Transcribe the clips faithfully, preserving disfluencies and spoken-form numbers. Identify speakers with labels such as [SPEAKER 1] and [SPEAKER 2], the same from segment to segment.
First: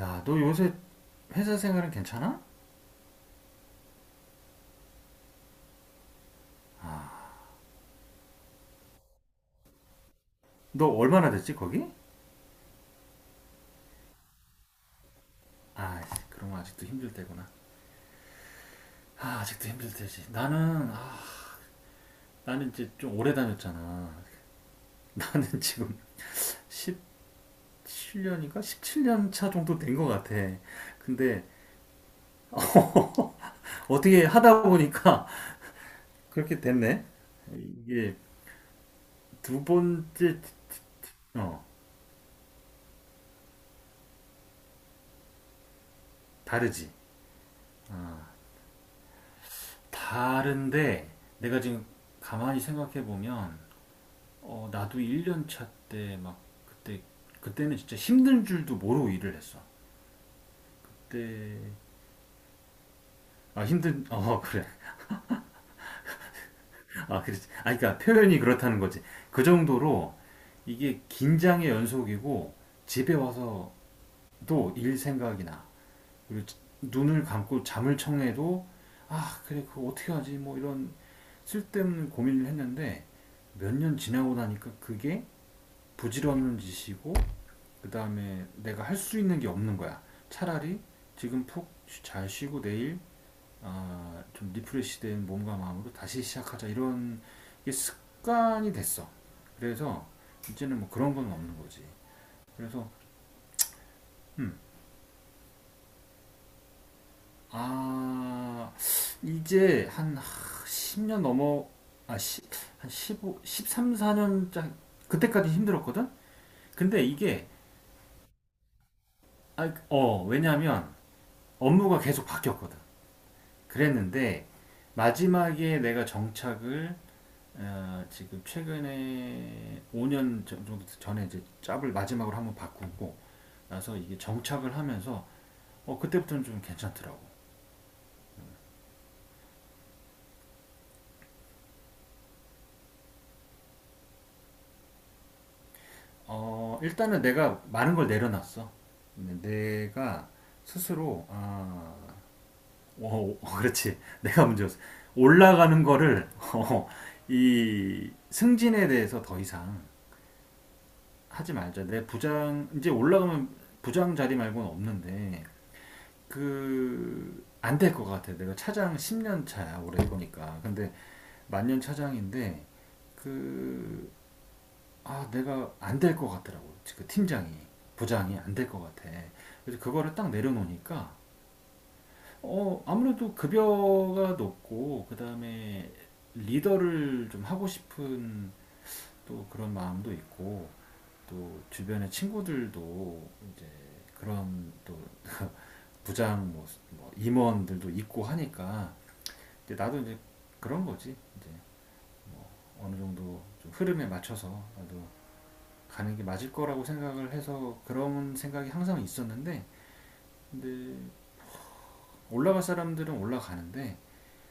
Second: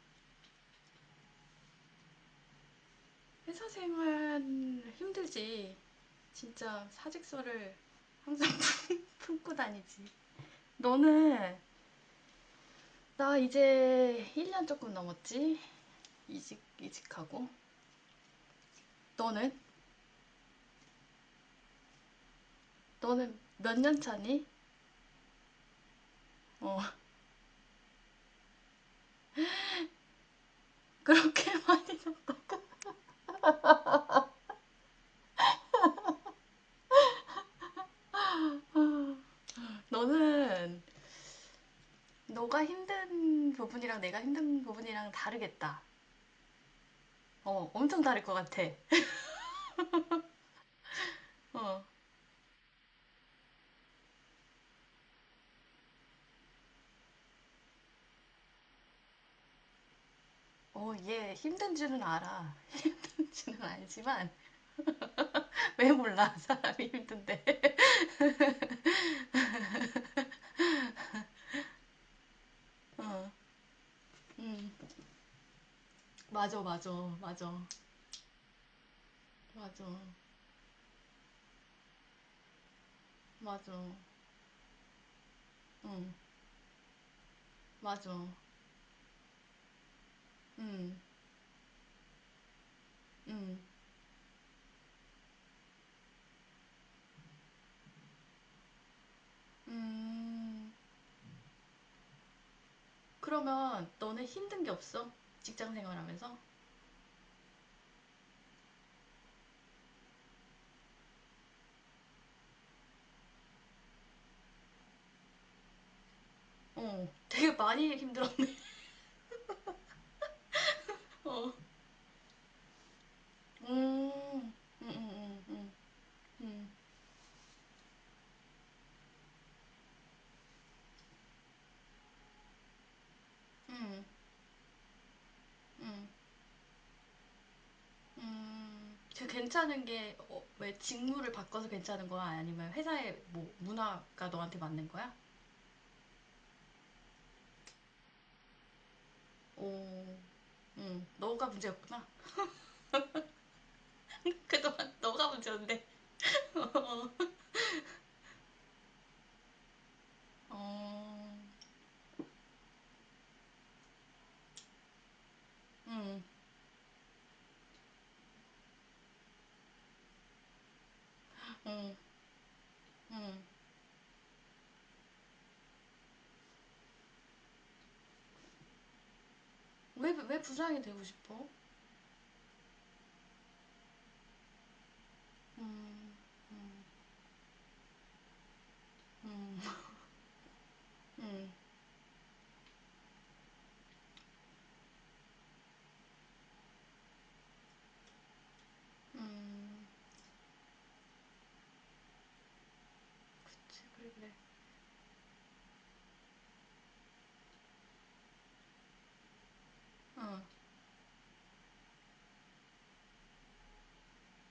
[SPEAKER 1] 야, 너 요새 회사 생활은 괜찮아?
[SPEAKER 2] 회사 생활 힘들지. 진짜 사직서를 항상 품고 다니지.
[SPEAKER 1] 너 얼마나 됐지,
[SPEAKER 2] 너는
[SPEAKER 1] 거기?
[SPEAKER 2] 나 이제 일 년 조금 넘었지?
[SPEAKER 1] 아, 그럼
[SPEAKER 2] 이직,
[SPEAKER 1] 아직도 힘들
[SPEAKER 2] 이직하고.
[SPEAKER 1] 때구나. 아,
[SPEAKER 2] 너는?
[SPEAKER 1] 아직도 힘들 때지. 나는, 아, 나는 이제 좀 오래
[SPEAKER 2] 너는 몇 년
[SPEAKER 1] 다녔잖아.
[SPEAKER 2] 차니?
[SPEAKER 1] 나는 지금
[SPEAKER 2] 어,
[SPEAKER 1] 십칠 년인가? 십칠 년 차 정도 된 것 같아. 근데,
[SPEAKER 2] 그렇게 많이.
[SPEAKER 1] 어, 어떻게 하다 보니까 그렇게 됐네? 이게
[SPEAKER 2] 어,
[SPEAKER 1] 두 번째,
[SPEAKER 2] 너는
[SPEAKER 1] 어,
[SPEAKER 2] 너가 힘든 부분이랑 내가 힘든 부분이랑 다르겠다.
[SPEAKER 1] 다르지.
[SPEAKER 2] 어, 엄청
[SPEAKER 1] 어,
[SPEAKER 2] 다를 것 같아.
[SPEAKER 1] 다른데, 내가
[SPEAKER 2] 어,
[SPEAKER 1] 지금 가만히 생각해 보면, 어, 나도 일 년 차 때 막 그때 그때는 진짜 힘든 줄도 모르고 일을 했어.
[SPEAKER 2] 어, 얘 힘든
[SPEAKER 1] 그때
[SPEAKER 2] 줄은 알아. 힘든 줄은
[SPEAKER 1] 아 힘든
[SPEAKER 2] 알지만
[SPEAKER 1] 어 그래
[SPEAKER 2] 왜 몰라? 사람이
[SPEAKER 1] 아 그래
[SPEAKER 2] 힘든데.
[SPEAKER 1] 아 그러니까 표현이 그렇다는 거지. 그 정도로 이게 긴장의 연속이고 집에
[SPEAKER 2] 어,
[SPEAKER 1] 와서도
[SPEAKER 2] 응,
[SPEAKER 1] 일 생각이 나. 그리고 자-
[SPEAKER 2] 맞아, 맞아,
[SPEAKER 1] 눈을 감고
[SPEAKER 2] 맞아,
[SPEAKER 1] 잠을 청해도 아 그래 그거
[SPEAKER 2] 맞아,
[SPEAKER 1] 어떻게 하지 뭐 이런 쓸데없는 고민을 했는데 몇
[SPEAKER 2] 맞아,
[SPEAKER 1] 년 지나고 나니까 그게
[SPEAKER 2] 응,
[SPEAKER 1] 부질없는 짓이고 그
[SPEAKER 2] 맞아,
[SPEAKER 1] 다음에 내가 할 수 있는 게 없는 거야. 차라리
[SPEAKER 2] 응,
[SPEAKER 1] 지금 푹 잘 쉬고 내일
[SPEAKER 2] 응,
[SPEAKER 1] 어, 좀 리프레시된 몸과 마음으로 다시 시작하자 이런 게 습관이 됐어. 그래서
[SPEAKER 2] 음.
[SPEAKER 1] 이제는 뭐 그런 건 없는 거지. 그래서
[SPEAKER 2] 그러면 너네
[SPEAKER 1] 음,
[SPEAKER 2] 힘든 게 없어? 직장 생활하면서?
[SPEAKER 1] 아 이제 한십 십 년 넘어 아, 시, 한십삼삼 십사 년짜 그때까지 힘들었거든. 근데
[SPEAKER 2] 어,
[SPEAKER 1] 이게
[SPEAKER 2] 되게 많이 힘들어.
[SPEAKER 1] 아, 어 왜냐하면
[SPEAKER 2] 어,
[SPEAKER 1] 업무가 계속 바뀌었거든.
[SPEAKER 2] 음,
[SPEAKER 1] 그랬는데
[SPEAKER 2] 음, 음, 음,
[SPEAKER 1] 마지막에 내가
[SPEAKER 2] 음,
[SPEAKER 1] 정착을 어, 지금 최근에 오 년 정도 전에 이제 짭을 마지막으로 한번 바꾸고 나서
[SPEAKER 2] 음,
[SPEAKER 1] 이게 정착을 하면서 어,
[SPEAKER 2] 음,
[SPEAKER 1] 그때부터는 좀 괜찮더라고.
[SPEAKER 2] 음. 그 괜찮은 게, 어, 왜 직무를 바꿔서 괜찮은 거야? 아니면 회사의 뭐 문화가 너한테 맞는 거야?
[SPEAKER 1] 어, 일단은 내가 많은 걸 내려놨어.
[SPEAKER 2] 어,
[SPEAKER 1] 내가
[SPEAKER 2] 응,
[SPEAKER 1] 스스로
[SPEAKER 2] 너가
[SPEAKER 1] 아,
[SPEAKER 2] 문제였구나.
[SPEAKER 1] 어, 어, 그렇지. 내가 문제였어.
[SPEAKER 2] 그동안 너가
[SPEAKER 1] 올라가는
[SPEAKER 2] 문제였는데.
[SPEAKER 1] 거를 어, 이 승진에 대해서 더 이상
[SPEAKER 2] 어,
[SPEAKER 1] 하지 말자. 내 부장 이제 올라가면 부장 자리 말고는 없는데
[SPEAKER 2] 응,
[SPEAKER 1] 그 안 될 것 같아. 내가 차장 십 년 차야 올해 보거니까 근데 만년
[SPEAKER 2] 응,
[SPEAKER 1] 차장인데
[SPEAKER 2] 응.
[SPEAKER 1] 그 아 내가 안 될 것 같더라고. 그 팀장이 부장이 안 될 것 같아. 그래서
[SPEAKER 2] 왜,
[SPEAKER 1] 그거를 딱
[SPEAKER 2] 왜 부장이 되고
[SPEAKER 1] 내려놓으니까
[SPEAKER 2] 싶어?
[SPEAKER 1] 어 아무래도 급여가 높고 그 다음에
[SPEAKER 2] 음, 음,
[SPEAKER 1] 리더를 좀 하고 싶은 또
[SPEAKER 2] 음,
[SPEAKER 1] 그런 마음도 있고
[SPEAKER 2] 음,
[SPEAKER 1] 또 주변의 친구들도 이제 그런 또 부장 뭐, 뭐 임원들도 있고 하니까 이제
[SPEAKER 2] 음,
[SPEAKER 1] 나도 이제 그런 거지 이제 뭐 어느 정도 좀
[SPEAKER 2] 그치,
[SPEAKER 1] 흐름에
[SPEAKER 2] 그래, 그래.
[SPEAKER 1] 맞춰서 나도 가는 게 맞을 거라고 생각을 해서 그런 생각이 항상 있었는데
[SPEAKER 2] 어,
[SPEAKER 1] 근데 올라갈 사람들은 올라가는데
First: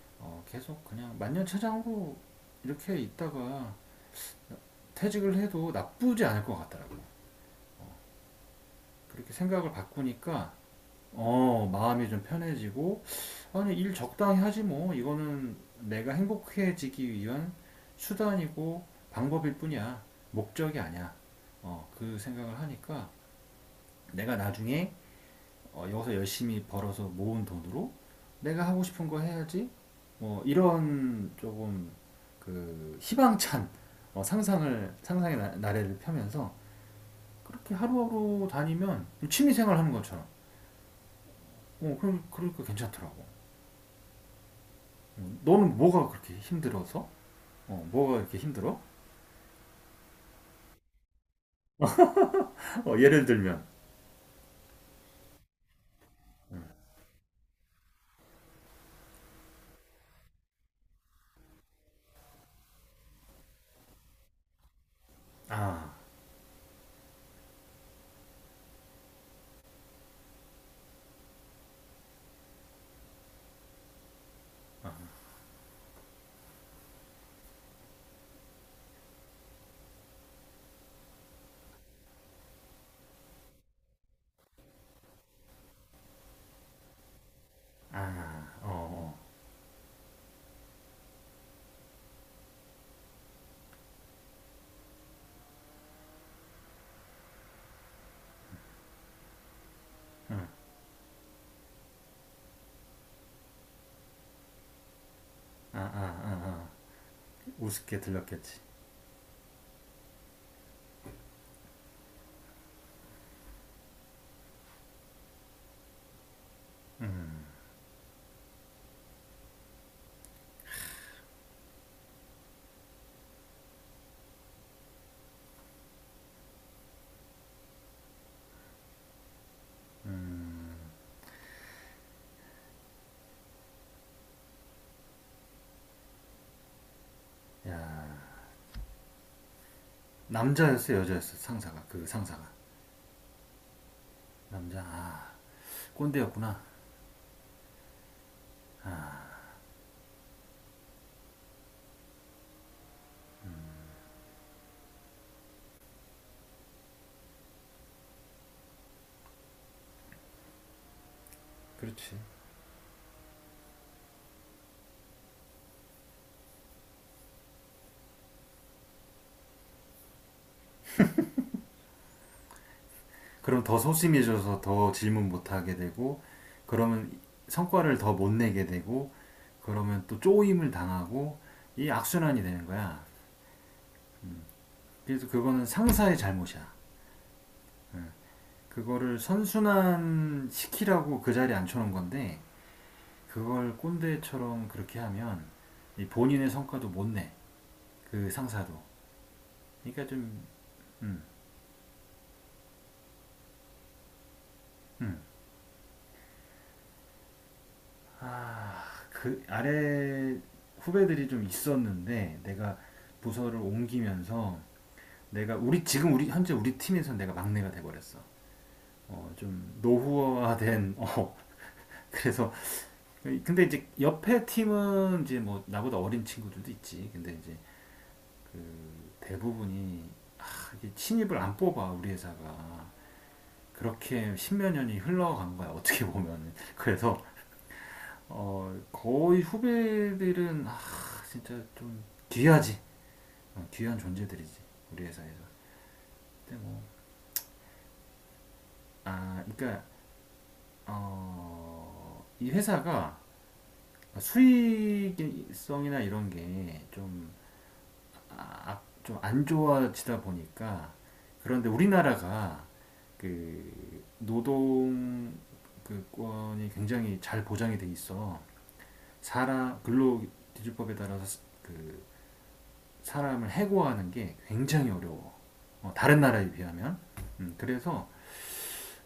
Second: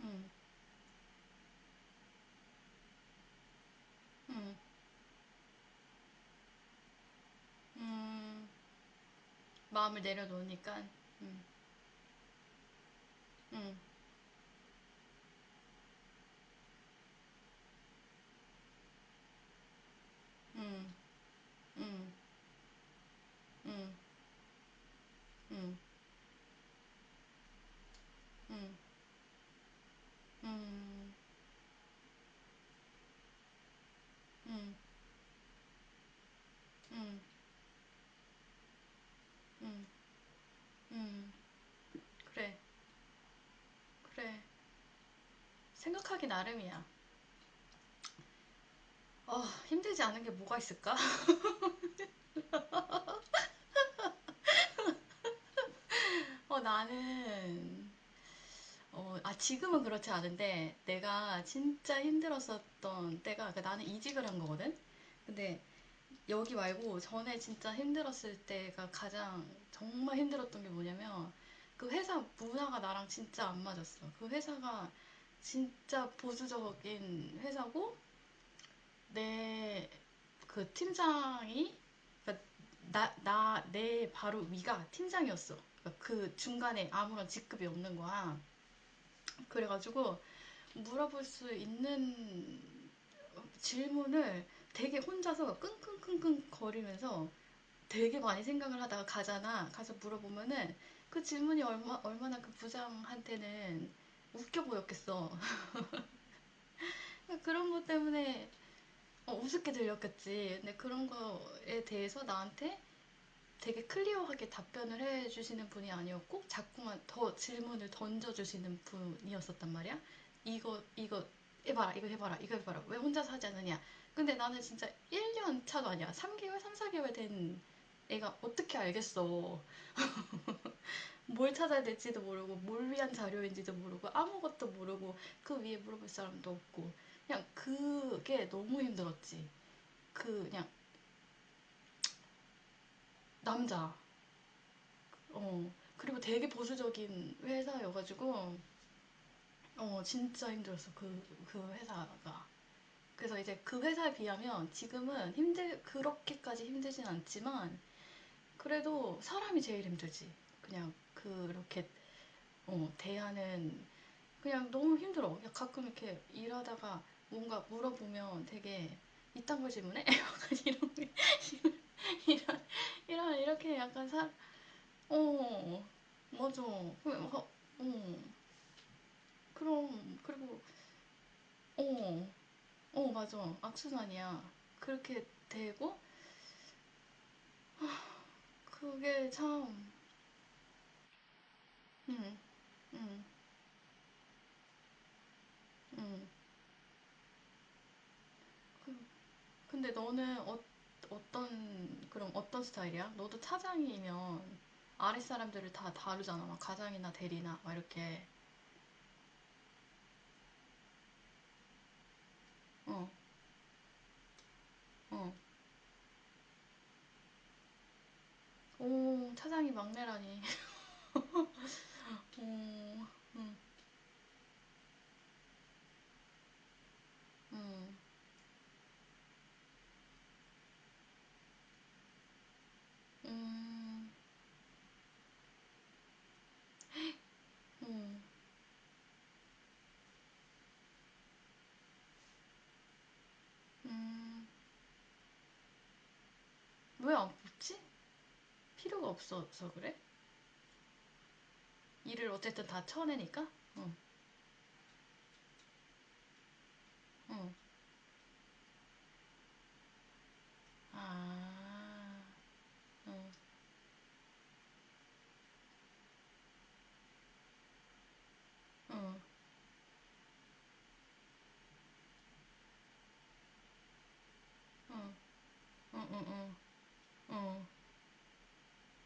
[SPEAKER 2] 음,
[SPEAKER 1] 어, 계속 그냥 만년차장으로 이렇게 있다가
[SPEAKER 2] 음,
[SPEAKER 1] 퇴직을 해도 나쁘지 않을 것 같더라고요.
[SPEAKER 2] 음,
[SPEAKER 1] 그렇게 생각을
[SPEAKER 2] 마음을
[SPEAKER 1] 바꾸니까
[SPEAKER 2] 내려놓으니까, 음,
[SPEAKER 1] 어, 마음이 좀 편해지고, 아니,
[SPEAKER 2] 음,
[SPEAKER 1] 일 적당히 하지 뭐. 이거는 내가 행복해지기 위한 수단이고 방법일 뿐이야. 목적이
[SPEAKER 2] 음,
[SPEAKER 1] 아니야. 어,
[SPEAKER 2] 음,
[SPEAKER 1] 그 생각을 하니까
[SPEAKER 2] 음, 음,
[SPEAKER 1] 내가 나중에
[SPEAKER 2] 음,
[SPEAKER 1] 어, 여기서 열심히 벌어서 모은 돈으로 내가
[SPEAKER 2] 음,
[SPEAKER 1] 하고 싶은 거 해야지. 뭐, 이런 조금 그 희망찬 어,
[SPEAKER 2] 음, 음,
[SPEAKER 1] 상상을, 상상의 나- 나래를 펴면서 그렇게 하루하루 다니면 취미생활
[SPEAKER 2] 음,
[SPEAKER 1] 하는 것처럼.
[SPEAKER 2] 음,
[SPEAKER 1] 어, 그럼,
[SPEAKER 2] 그래,
[SPEAKER 1] 그러니까 괜찮더라고.
[SPEAKER 2] 그래.
[SPEAKER 1] 음, 너는 뭐가
[SPEAKER 2] 생각하기
[SPEAKER 1] 그렇게
[SPEAKER 2] 나름이야.
[SPEAKER 1] 힘들어서? 어, 뭐가 이렇게 힘들어?
[SPEAKER 2] 어, 힘들지 않은 게 뭐가 있을까?
[SPEAKER 1] 어, 예를 들면
[SPEAKER 2] 어,
[SPEAKER 1] 음,
[SPEAKER 2] 나는, 어, 아, 지금은 그렇지 않은데, 내가 진짜 힘들었었던 때가, 그 나는 이직을 한 거거든? 근데
[SPEAKER 1] 아,
[SPEAKER 2] 여기 말고 전에 진짜 힘들었을 때가 가장 정말 힘들었던 게 뭐냐면, 그 회사 문화가 나랑 진짜 안 맞았어. 그 회사가 진짜 보수적인 회사고, 내 그 팀장이, 그러니까 나, 나, 내 바로 위가 팀장이었어. 그러니까 그 중간에 아무런 직급이 없는 거야.
[SPEAKER 1] 아, 어, 어,
[SPEAKER 2] 그래가지고, 물어볼 수 있는 질문을 되게 혼자서 끙끙끙끙 거리면서 되게 많이 생각을 하다가 가잖아. 가서
[SPEAKER 1] 음,
[SPEAKER 2] 물어보면은 그 질문이 얼마, 얼마나 그 부장한테는 웃겨 보였겠어.
[SPEAKER 1] 아, 아, 아, 아,
[SPEAKER 2] 그런 것
[SPEAKER 1] 우습게
[SPEAKER 2] 때문에
[SPEAKER 1] 들렸겠지.
[SPEAKER 2] 어, 우습게 들렸겠지. 근데 그런 거에 대해서 나한테 되게 클리어하게 답변을 해주시는 분이 아니었고 자꾸만 더 질문을 던져주시는 분이었었단 말이야. 이거 이거 해봐라 이거 해봐라 이거 해봐라 왜 혼자서 하지 않느냐. 근데 나는 진짜 일 년 차도 아니야. 삼 개월 삼, 사 개월 된 애가 어떻게 알겠어. 뭘 찾아야 될지도 모르고 뭘 위한 자료인지도 모르고 아무것도 모르고 그 위에 물어볼 사람도 없고 그냥
[SPEAKER 1] 야,
[SPEAKER 2] 그게 너무 힘들었지. 그 그냥
[SPEAKER 1] 남자였어, 여자였어, 상사가 그 상사가
[SPEAKER 2] 남자.
[SPEAKER 1] 남자, 아,
[SPEAKER 2] 어. 그리고 되게
[SPEAKER 1] 꼰대였구나.
[SPEAKER 2] 보수적인 회사여가지고 어, 진짜 힘들었어, 그, 그 회사가. 그래서 이제 그 회사에 비하면 지금은 힘들, 그렇게까지 힘들진 않지만, 그래도 사람이 제일 힘들지. 그냥 그렇게,
[SPEAKER 1] 그렇지.
[SPEAKER 2] 어, 대하는, 그냥 너무 힘들어. 그냥 가끔 이렇게 일하다가 뭔가 물어보면 되게, 이딴 걸 질문해? 약간 이런, 게- 이런, 이런,
[SPEAKER 1] 그럼
[SPEAKER 2] 이렇게
[SPEAKER 1] 더
[SPEAKER 2] 약간 사,
[SPEAKER 1] 소심해져서 더 질문 못하게
[SPEAKER 2] 어,
[SPEAKER 1] 되고,
[SPEAKER 2] 맞아.
[SPEAKER 1] 그러면
[SPEAKER 2] 그, 어,
[SPEAKER 1] 성과를 더
[SPEAKER 2] 어,
[SPEAKER 1] 못 내게 되고, 그러면
[SPEAKER 2] 그럼,
[SPEAKER 1] 또
[SPEAKER 2] 그리고,
[SPEAKER 1] 쪼임을 당하고, 이
[SPEAKER 2] 어,
[SPEAKER 1] 악순환이 되는 거야.
[SPEAKER 2] 어, 맞아. 악순환이야. 그렇게
[SPEAKER 1] 그래서 그거는
[SPEAKER 2] 되고,
[SPEAKER 1] 상사의 잘못이야. 그거를
[SPEAKER 2] 그게 참,
[SPEAKER 1] 선순환 시키라고 그 자리에 앉혀놓은
[SPEAKER 2] 응,
[SPEAKER 1] 건데
[SPEAKER 2] 응,
[SPEAKER 1] 그걸 꼰대처럼 그렇게 하면
[SPEAKER 2] 응,
[SPEAKER 1] 본인의 성과도 못 내. 그 상사도.
[SPEAKER 2] 그- 근데
[SPEAKER 1] 그러니까
[SPEAKER 2] 너는
[SPEAKER 1] 좀
[SPEAKER 2] 어,
[SPEAKER 1] 음.
[SPEAKER 2] 어떤, 그럼 어떤 스타일이야? 너도 차장이면
[SPEAKER 1] 음.
[SPEAKER 2] 아랫 사람들을 다 다루잖아. 막 가장이나 대리나, 막 이렇게.
[SPEAKER 1] 아, 그 아래 후배들이 좀 있었는데 내가
[SPEAKER 2] 어,
[SPEAKER 1] 부서를 옮기면서
[SPEAKER 2] 어.
[SPEAKER 1] 내가 우리 지금 우리 현재 우리 팀에서 내가 막내가 돼 버렸어. 어,
[SPEAKER 2] 오, 차장이
[SPEAKER 1] 좀
[SPEAKER 2] 막내라니.
[SPEAKER 1] 노후화된 어. 그래서
[SPEAKER 2] 음, 음,
[SPEAKER 1] 근데 이제 옆에 팀은 이제 뭐 나보다 어린 친구들도 있지. 근데 이제
[SPEAKER 2] 음,
[SPEAKER 1] 그 대부분이 아, 이게 신입을 안 뽑아 우리 회사가
[SPEAKER 2] 음,
[SPEAKER 1] 그렇게 십몇 년이 흘러간 거야 어떻게 보면은 그래서
[SPEAKER 2] 음,
[SPEAKER 1] 어, 거의 후배들은 아, 진짜 좀 귀하지 어, 귀한
[SPEAKER 2] 음.
[SPEAKER 1] 존재들이지 우리 회사에서 근데
[SPEAKER 2] 왜안 뽑지? 필요가
[SPEAKER 1] 뭐아
[SPEAKER 2] 없어서
[SPEAKER 1] 그러니까
[SPEAKER 2] 그래?
[SPEAKER 1] 어,
[SPEAKER 2] 일을
[SPEAKER 1] 이
[SPEAKER 2] 어쨌든 다
[SPEAKER 1] 회사가
[SPEAKER 2] 쳐내니까? 응,
[SPEAKER 1] 수익성이나 이런 게좀
[SPEAKER 2] 응.
[SPEAKER 1] 아, 좀안 좋아지다 보니까 그런데
[SPEAKER 2] 아.
[SPEAKER 1] 우리나라가
[SPEAKER 2] 응,
[SPEAKER 1] 그 노동 그 권이 굉장히 잘 보장이 돼 있어.
[SPEAKER 2] 응,
[SPEAKER 1] 사람 근로기준법에 따라서 그 사람을 해고하는 게 굉장히 어려워. 어,
[SPEAKER 2] 응,
[SPEAKER 1] 다른
[SPEAKER 2] 응,
[SPEAKER 1] 나라에
[SPEAKER 2] 응,
[SPEAKER 1] 비하면. 음,
[SPEAKER 2] 응,
[SPEAKER 1] 그래서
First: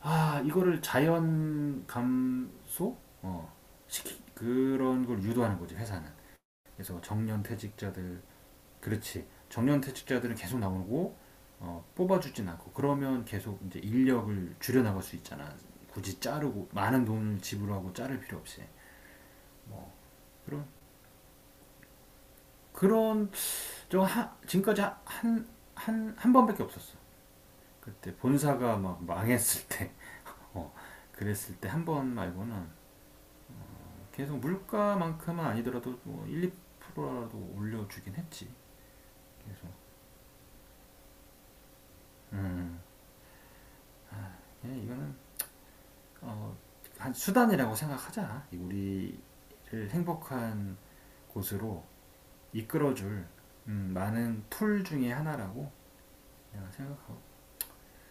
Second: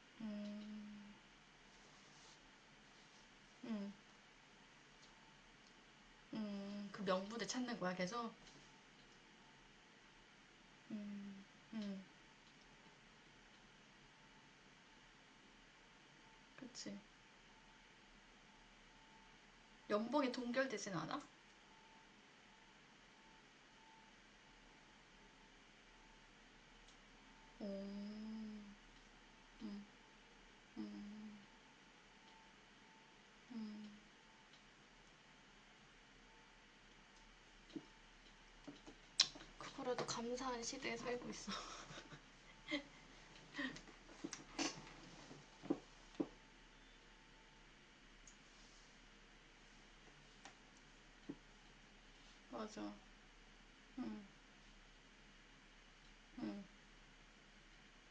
[SPEAKER 1] 아 이거를
[SPEAKER 2] 음,
[SPEAKER 1] 자연 감소 어,
[SPEAKER 2] 응,
[SPEAKER 1] 시키 그런 걸 유도하는 거지 회사는.
[SPEAKER 2] 응,
[SPEAKER 1] 그래서
[SPEAKER 2] 그
[SPEAKER 1] 정년
[SPEAKER 2] 명분을 찾는 거야,
[SPEAKER 1] 퇴직자들
[SPEAKER 2] 계속?
[SPEAKER 1] 그렇지. 정년 퇴직자들은 계속 나오고
[SPEAKER 2] 음,
[SPEAKER 1] 어,
[SPEAKER 2] 음,
[SPEAKER 1] 뽑아주진 않고 그러면 계속 이제 인력을 줄여 나갈 수 있잖아. 굳이 자르고
[SPEAKER 2] 그치.
[SPEAKER 1] 많은 돈을 지불하고 자를 필요 없이 뭐
[SPEAKER 2] 연봉이
[SPEAKER 1] 그런
[SPEAKER 2] 동결되진 않아?
[SPEAKER 1] 그런 저 하, 지금까지 한 한 한 번밖에 없었어.
[SPEAKER 2] 오,
[SPEAKER 1] 그때 본사가 막 망했을
[SPEAKER 2] 음,
[SPEAKER 1] 때, 어,
[SPEAKER 2] 음, 음.
[SPEAKER 1] 그랬을 때 한 번 말고는 계속 물가만큼은 아니더라도 뭐 일, 이 프로라도 올려주긴 했지. 계속.
[SPEAKER 2] 그거라도 감사한 시대에 살고 있어.
[SPEAKER 1] 음, 아, 예, 이거는 어, 한 수단이라고 생각하자. 우리를 행복한 곳으로
[SPEAKER 2] 맞아.
[SPEAKER 1] 이끌어줄 음,
[SPEAKER 2] 응,
[SPEAKER 1] 많은 툴 중에 하나라고
[SPEAKER 2] 응.
[SPEAKER 1] 내가 생각하고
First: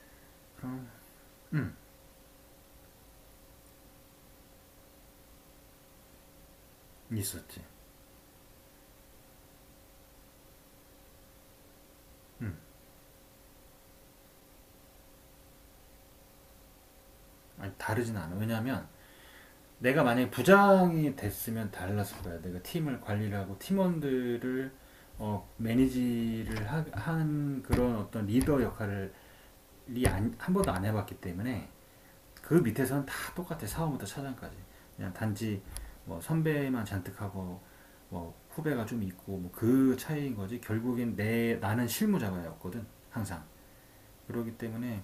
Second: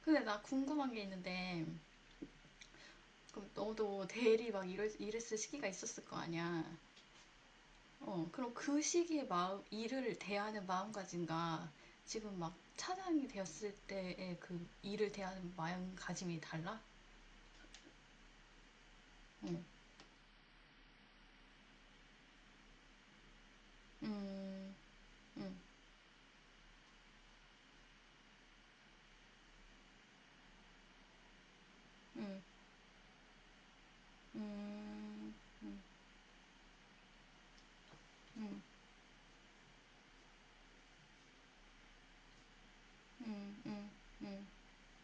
[SPEAKER 2] 근데 나
[SPEAKER 1] 그런
[SPEAKER 2] 궁금한 게 있는데,
[SPEAKER 1] 음
[SPEAKER 2] 그럼 너도 대리 막 이랬, 이랬을 시기가 있었을 거 아니야?
[SPEAKER 1] 있었지.
[SPEAKER 2] 어, 그럼 그 시기에 마음, 일을 대하는 마음가짐과 지금 막
[SPEAKER 1] 음
[SPEAKER 2] 차장이 되었을 때의 그 일을 대하는 마음가짐이 달라?
[SPEAKER 1] 아니 다르진 않아. 왜냐하면
[SPEAKER 2] 응,
[SPEAKER 1] 내가 만약에 부장이 됐으면 달랐을 거야. 내가 팀을 관리를 하고 팀원들을
[SPEAKER 2] 음,
[SPEAKER 1] 어,
[SPEAKER 2] 음,
[SPEAKER 1] 매니지를 하, 한 그런 어떤 리더 역할을 한 번도 안 해봤기 때문에
[SPEAKER 2] 음,
[SPEAKER 1] 그 밑에서는 다 똑같아 사원부터 차장까지 그냥
[SPEAKER 2] 음,
[SPEAKER 1] 단지
[SPEAKER 2] 음,
[SPEAKER 1] 뭐 선배만 잔뜩하고 뭐
[SPEAKER 2] 음, 음,
[SPEAKER 1] 후배가 좀 있고 뭐 그 차이인 거지 결국엔 내 나는 실무자가였거든 항상
[SPEAKER 2] 음, 음,
[SPEAKER 1] 그러기 때문에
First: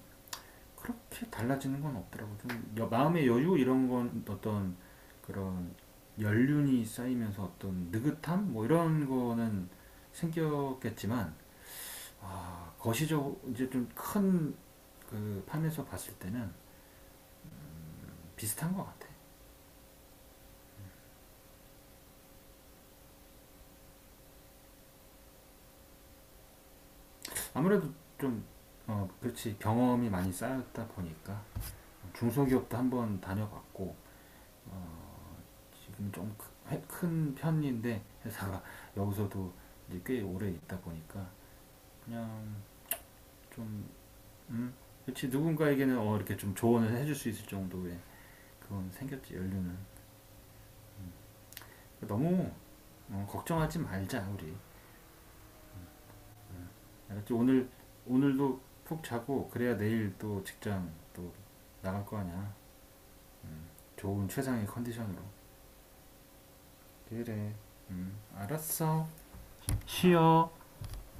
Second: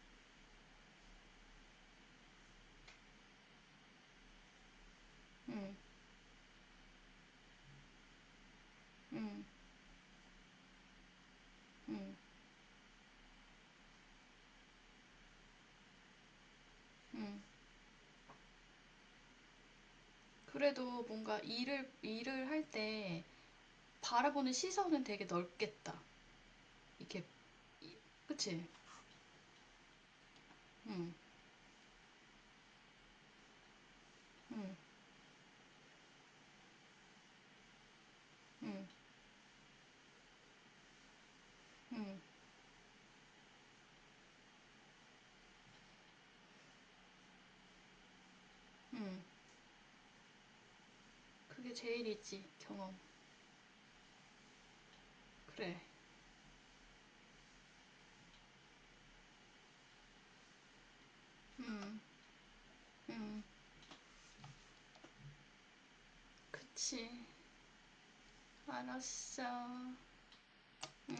[SPEAKER 1] 그렇게 달라지는 건 없더라고 좀 마음의 여유 이런 건 어떤 그런
[SPEAKER 2] 음,
[SPEAKER 1] 연륜이 쌓이면서 어떤 느긋함 뭐 이런
[SPEAKER 2] 음,
[SPEAKER 1] 거는 생겼겠지만
[SPEAKER 2] 음,
[SPEAKER 1] 아 거시적 이제 좀 큰 그 판에서 봤을 때는
[SPEAKER 2] 음.
[SPEAKER 1] 비슷한 것 같아.
[SPEAKER 2] 그래도 뭔가 일을, 일을 할 때 바라보는 시선은 되게 넓겠다. 이렇게,
[SPEAKER 1] 아무래도
[SPEAKER 2] 이-
[SPEAKER 1] 좀
[SPEAKER 2] 그치?
[SPEAKER 1] 어, 그렇지 경험이 많이 쌓였다
[SPEAKER 2] 응,
[SPEAKER 1] 보니까 중소기업도 한번 다녀봤고
[SPEAKER 2] 응,
[SPEAKER 1] 지금 좀 큰 편인데 회사가
[SPEAKER 2] 응,
[SPEAKER 1] 여기서도 이제 꽤 오래 있다 보니까
[SPEAKER 2] 응,
[SPEAKER 1] 그냥 좀 음, 그렇지 누군가에게는 어, 이렇게 좀 조언을 해줄 수 있을 정도의 그건
[SPEAKER 2] 응.
[SPEAKER 1] 생겼지 연륜은
[SPEAKER 2] 그게 제일이지,
[SPEAKER 1] 너무
[SPEAKER 2] 경험.
[SPEAKER 1] 어, 걱정하지 말자 우리
[SPEAKER 2] 그래.
[SPEAKER 1] 알았지 오늘 오늘도 푹 자고 그래야 내일 또 직장 또
[SPEAKER 2] 음.
[SPEAKER 1] 나갈 거 아니야
[SPEAKER 2] 응,
[SPEAKER 1] 좋은 최상의 컨디션으로
[SPEAKER 2] 그치.
[SPEAKER 1] 그래. 음, 알았어.
[SPEAKER 2] 알았어.
[SPEAKER 1] 쉬어.
[SPEAKER 2] 응.